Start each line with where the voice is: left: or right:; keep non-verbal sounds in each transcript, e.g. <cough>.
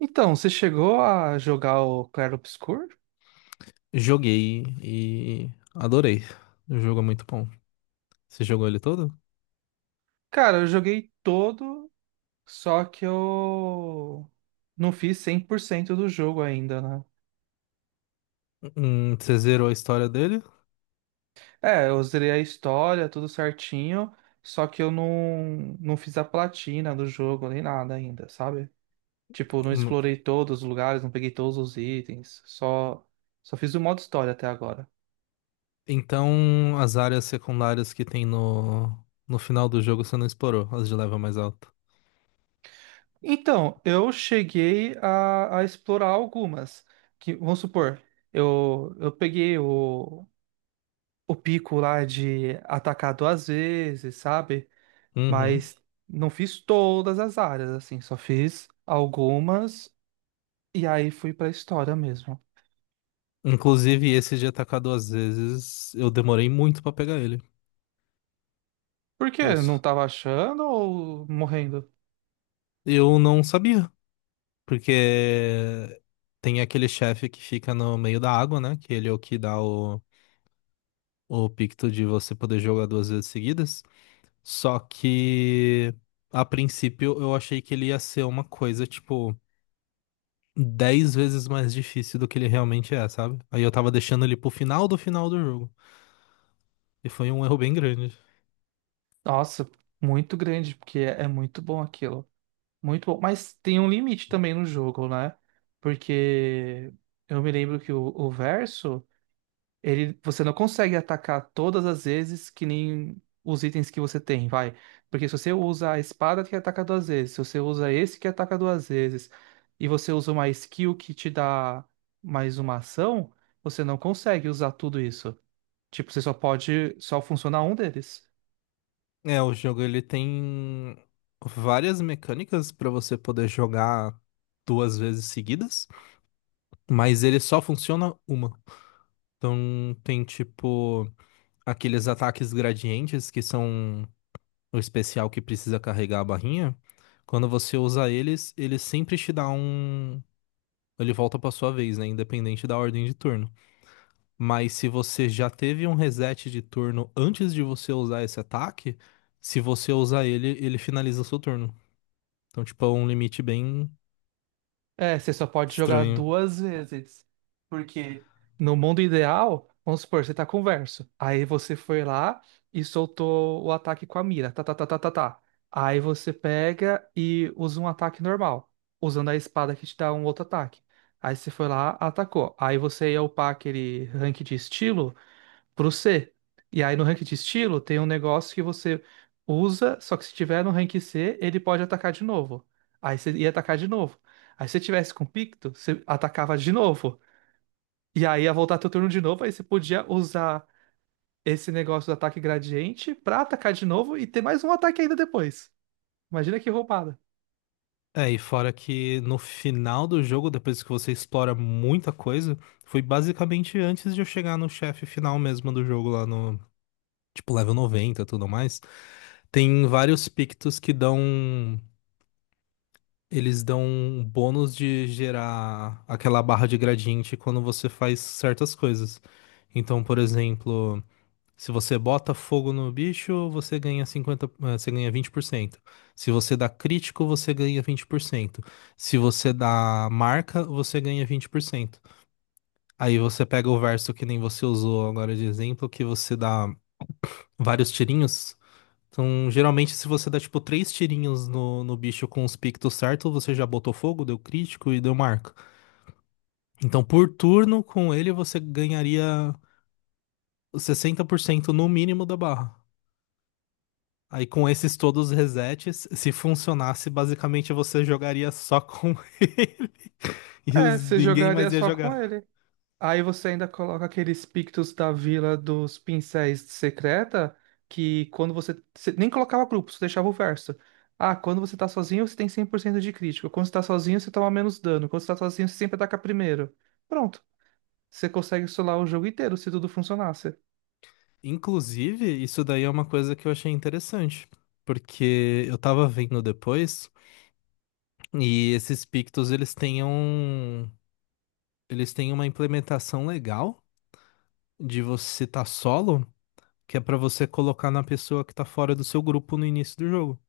right: Então, você chegou a jogar o Claro Obscur?
left: Joguei e adorei. O jogo é muito bom. Você jogou ele todo?
right: Cara, eu joguei todo, só que eu não fiz 100% do jogo ainda, né?
left: Você zerou a história dele?
right: É, eu zerei a história, tudo certinho, só que eu não fiz a platina do jogo nem nada ainda, sabe? Tipo, não
left: Hum.
right: explorei todos os lugares, não peguei todos os itens, só fiz o modo história até agora.
left: Então, as áreas secundárias que tem no final do jogo você não explorou, as de level mais alto.
right: Então, eu cheguei a explorar algumas. Que, vamos supor, eu peguei o pico lá de atacar duas vezes, sabe?
left: Uhum.
right: Mas não fiz todas as áreas, assim, só fiz algumas e aí fui pra história mesmo.
left: Inclusive, esse de atacar duas vezes, eu demorei muito pra pegar ele.
right: Por
left: Eu,
right: quê? Não
left: s-
right: tava achando ou morrendo?
left: eu não sabia, porque tem aquele chefe que fica no meio da água, né? Que ele é o que dá o picto de você poder jogar duas vezes seguidas. Só que a princípio eu achei que ele ia ser uma coisa, tipo, 10 vezes mais difícil do que ele realmente é, sabe? Aí eu tava deixando ele pro final do jogo. E foi um erro bem grande.
right: Nossa, muito grande, porque é muito bom aquilo. Muito bom, mas tem um limite também no jogo, né? Porque eu me lembro que o verso, ele, você não consegue atacar todas as vezes que nem os itens que você tem, vai. Porque se você usa a espada que ataca duas vezes, se você usa esse que ataca duas vezes, e você usa uma skill que te dá mais uma ação, você não consegue usar tudo isso. Tipo, você só pode, só funciona um deles.
left: É, o jogo ele tem várias mecânicas pra você poder jogar duas vezes seguidas, mas ele só funciona uma. Então tem tipo aqueles ataques gradientes que são o especial que precisa carregar a barrinha, quando você usa eles, ele sempre te dá um. Ele volta pra sua vez, né? Independente da ordem de turno. Mas se você já teve um reset de turno antes de você usar esse ataque, se você usar ele, ele finaliza o seu turno. Então, tipo, é um limite bem
right: É, você só pode jogar
left: estranho.
right: duas vezes. Porque no mundo ideal, vamos supor, você tá com o verso. Aí você foi lá e soltou o ataque com a mira. Tá, tá, tá, tá, tá, tá. Aí você pega e usa um ataque normal, usando a espada que te dá um outro ataque. Aí você foi lá, atacou. Aí você ia upar aquele rank de estilo pro C. E aí no rank de estilo tem um negócio que você usa, só que se tiver no rank C, ele pode atacar de novo. Aí você ia atacar de novo. Aí se você tivesse com Picto, você atacava de novo. E aí ia voltar teu turno de novo, aí você podia usar esse negócio do ataque gradiente pra atacar de novo e ter mais um ataque ainda depois. Imagina que roubada.
left: É, e fora que no final do jogo, depois que você explora muita coisa, foi basicamente antes de eu chegar no chefe final mesmo do jogo lá no, tipo, level 90 e tudo mais. Tem vários pictos que dão. Eles dão um bônus de gerar aquela barra de gradiente quando você faz certas coisas. Então, por exemplo, se você bota fogo no bicho, você ganha você ganha vinte por cento. Se você dá crítico, você ganha vinte por cento. Se você dá marca, você ganha vinte por cento. Aí você pega o verso que nem você usou agora de exemplo, que você dá vários tirinhos. Então, geralmente, se você dá, tipo, três tirinhos no bicho com os pictos certos, você já botou fogo, deu crítico e deu marca. Então, por turno, com ele, você ganharia os 60% no mínimo da barra. Aí, com esses todos os resets, se funcionasse, basicamente, você jogaria só com <laughs> ele e
right: É,
left: os-
right: você
left: ninguém
right: jogaria
left: mais ia
right: só com
left: jogar.
right: ele. Aí você ainda coloca aqueles pictos da Vila dos Pincéis Secreta, que quando você, você nem colocava grupo, você deixava o verso. Ah, quando você tá sozinho, você tem 100% de crítica. Quando você tá sozinho, você toma menos dano. Quando você tá sozinho, você sempre ataca primeiro. Pronto. Você consegue solar o jogo inteiro se tudo funcionasse.
left: Inclusive, isso daí é uma coisa que eu achei interessante, porque eu tava vendo depois. E esses pictos, eles têm um Eles têm uma implementação legal de você tá solo, que é pra você colocar na pessoa que tá fora do seu grupo no início do jogo.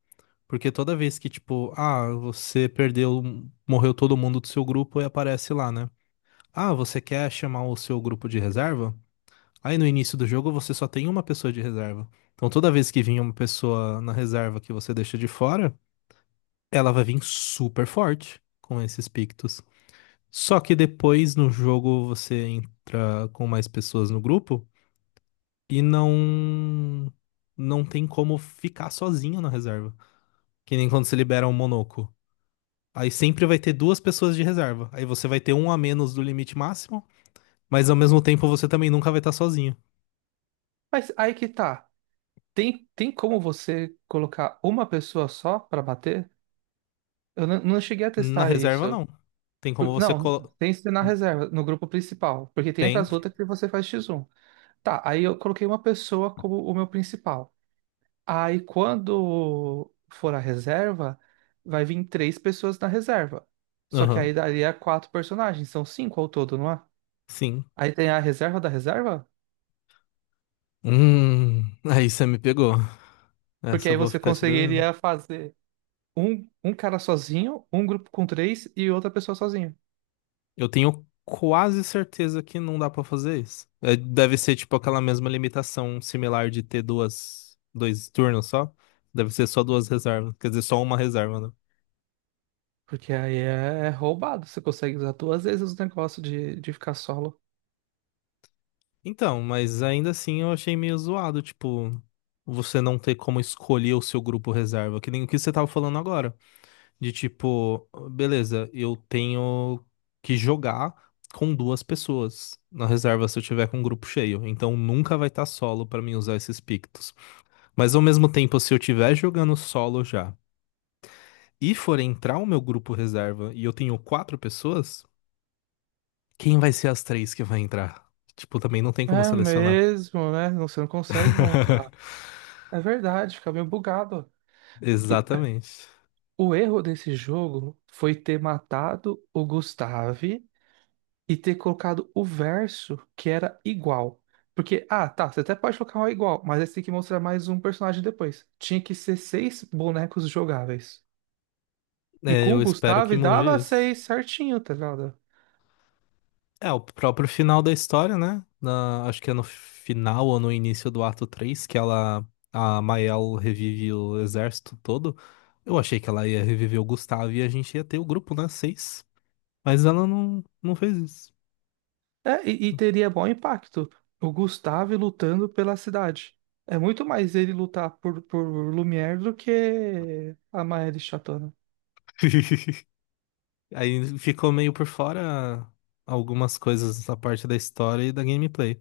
left: Porque toda vez que, tipo, ah, você perdeu, morreu todo mundo do seu grupo e aparece lá, né? Ah, você quer chamar o seu grupo de reserva? Aí no início do jogo você só tem uma pessoa de reserva. Então toda vez que vinha uma pessoa na reserva que você deixa de fora, ela vai vir super forte com esses pictos. Só que depois no jogo você entra com mais pessoas no grupo e não tem como ficar sozinho na reserva. Que nem quando você libera um monoco. Aí sempre vai ter duas pessoas de reserva. Aí você vai ter um a menos do limite máximo, mas ao mesmo tempo você também nunca vai estar sozinho.
right: Mas aí que tá. Tem como você colocar uma pessoa só pra bater? Eu não cheguei a
left: Na
right: testar
left: reserva
right: isso.
left: não. Tem como você
right: Não,
left: colo...
right: tem que ser na reserva, no grupo principal. Porque tem
left: tem.
right: aquelas outras que você faz x um. Tá, aí eu coloquei uma pessoa como o meu principal. Aí quando for a reserva, vai vir três pessoas na reserva. Só que aí
left: Aham.
right: daria quatro personagens, são cinco ao todo, não é?
left: Sim.
right: Aí tem a reserva da reserva?
left: Hum, <laughs> aí você me pegou.
right: Porque
left: Essa eu
right: aí
left: vou
right: você
left: ficar te devendo.
right: conseguiria fazer um cara sozinho, um grupo com três e outra pessoa sozinho.
left: Eu tenho quase certeza que não dá pra fazer isso. É, deve ser tipo aquela mesma limitação similar de ter dois turnos só. Deve ser só duas reservas, quer dizer, só uma reserva, né?
right: Porque aí é roubado, você consegue usar duas vezes o negócio de ficar solo.
left: Então, mas ainda assim eu achei meio zoado, tipo, você não ter como escolher o seu grupo reserva, que nem o que você tava falando agora, de tipo, beleza, eu tenho que jogar com duas pessoas na reserva se eu tiver com um grupo cheio, então nunca vai estar solo pra mim usar esses pictos. Mas ao mesmo tempo, se eu estiver jogando solo já e for entrar o meu grupo reserva e eu tenho quatro pessoas, quem vai ser as três que vai entrar? Tipo, também não tem como
right: É
left: selecionar.
right: mesmo, né? Não, você não consegue montar.
left: <laughs>
right: É verdade, fica meio bugado.
left: Exatamente.
right: O erro desse jogo foi ter matado o Gustave e ter colocado o verso que era igual. Porque, ah, tá, você até pode colocar um igual, mas aí você tem que mostrar mais um personagem depois. Tinha que ser seis bonecos jogáveis. E
left: É,
right: com
left: eu
right: o
left: espero que
right: Gustave dava
left: mude isso.
right: seis certinho, tá ligado?
left: É, o próprio final da história, né? Acho que é no final ou no início do ato 3 que a Mael revive o exército todo. Eu achei que ela ia reviver o Gustavo e a gente ia ter o grupo, né? Seis. Mas ela não fez isso.
right: É, e teria bom impacto. O Gustave lutando pela cidade. É muito mais ele lutar por Lumière do que a Maëlle Chatona.
left: <laughs> Aí ficou meio por fora algumas coisas da parte da história e da gameplay.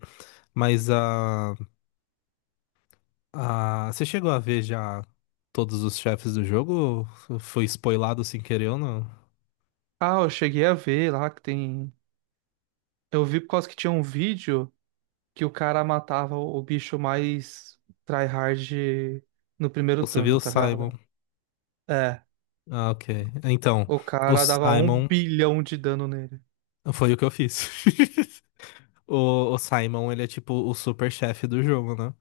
left: Mas a, você chegou a ver já todos os chefes do jogo? Ou foi spoilado sem querer ou não?
right: Ah, eu cheguei a ver lá que tem. Eu vi por causa que tinha um vídeo que o cara matava o bicho mais tryhard no primeiro
left: Ou você
right: turno,
left: viu o
right: tá
left: Simon?
right: ligado? É,
left: Ah, ok. Então,
right: o
left: o
right: cara dava um
left: Simon
right: bilhão de dano nele.
left: foi o que eu fiz. <laughs> O Simon, ele é tipo o super chefe do jogo, né?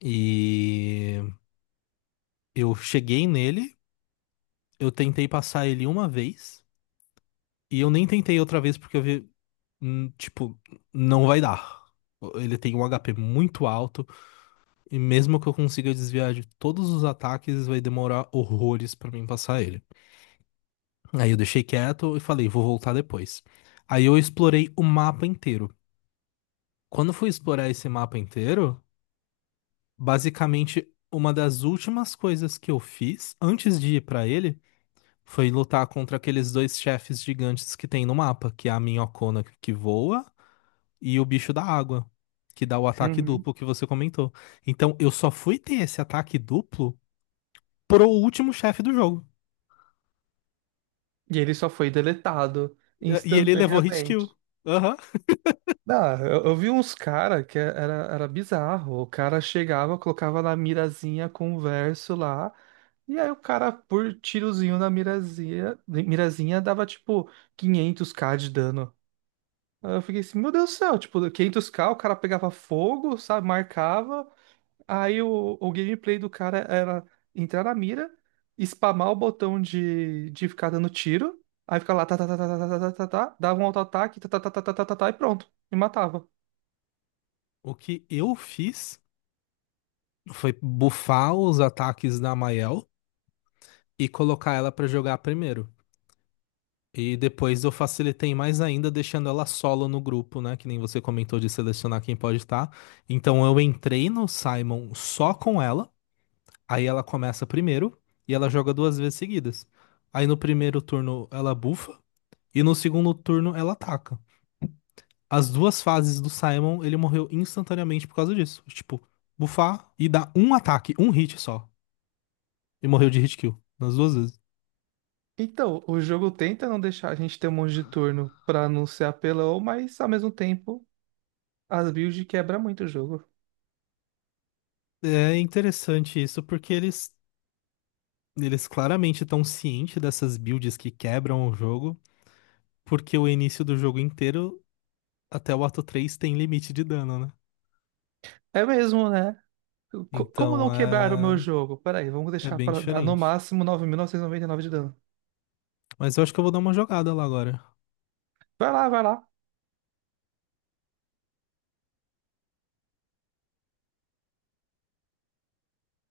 left: E eu cheguei nele, eu tentei passar ele uma vez. E eu nem tentei outra vez porque eu vi, tipo, não vai dar. Ele tem um HP muito alto e mesmo que eu consiga desviar de todos os ataques, vai demorar horrores pra mim passar ele. Aí eu deixei quieto e falei, vou voltar depois. Aí eu explorei o mapa inteiro. Quando eu fui explorar esse mapa inteiro, basicamente uma das últimas coisas que eu fiz antes de ir pra ele foi lutar contra aqueles dois chefes gigantes que tem no mapa, que é a Minhocona que voa e o bicho da água, que dá o ataque
right: Uhum.
left: duplo que você comentou. Então, eu só fui ter esse ataque duplo pro último chefe do jogo.
right: E ele só foi deletado
left: E ele levou hit kill.
right: instantaneamente.
left: Aham.
right: Ah, eu vi uns cara que era bizarro. O cara chegava, colocava na mirazinha com o verso lá, e aí o cara, por tirozinho na mirazinha, mirazinha dava tipo 500k de dano. Aí eu fiquei assim, meu Deus do céu, tipo, 500k, o cara pegava fogo, sabe, marcava, aí o gameplay do cara era entrar na mira, spamar o botão de ficar dando tiro, aí ficar lá, tá, tá, tá, tá, tá, tá, tá, tá, tá, dava um auto-ataque, tá, tá, tá, tá, tá, tá, tá, tá, e pronto, e matava.
left: O que eu fiz foi bufar os ataques da Mael e colocar ela pra jogar primeiro. E depois eu facilitei mais ainda, deixando ela solo no grupo, né? Que nem você comentou de selecionar quem pode estar. Então eu entrei no Simon só com ela. Aí ela começa primeiro e ela joga duas vezes seguidas. Aí no primeiro turno ela bufa e no segundo turno ela ataca. As duas fases do Simon, ele morreu instantaneamente por causa disso. Tipo, bufar e dar um ataque, um hit só. E morreu de hit kill nas duas vezes.
right: Então, o jogo tenta não deixar a gente ter um monte de turno pra não ser apelão, mas ao mesmo tempo, as builds quebra muito o jogo.
left: É interessante isso porque eles claramente estão cientes dessas builds que quebram o jogo, porque o início do jogo inteiro até o ato 3 tem limite de dano, né?
right: É mesmo, né? Como não
left: Então
right: quebrar o meu jogo? Peraí, vamos
left: é
right: deixar
left: bem
right: para dar no
left: diferente.
right: máximo nove mil novecentos e noventa e nove de dano.
left: Mas eu acho que eu vou dar uma jogada lá agora.
right: Vai lá, vai lá.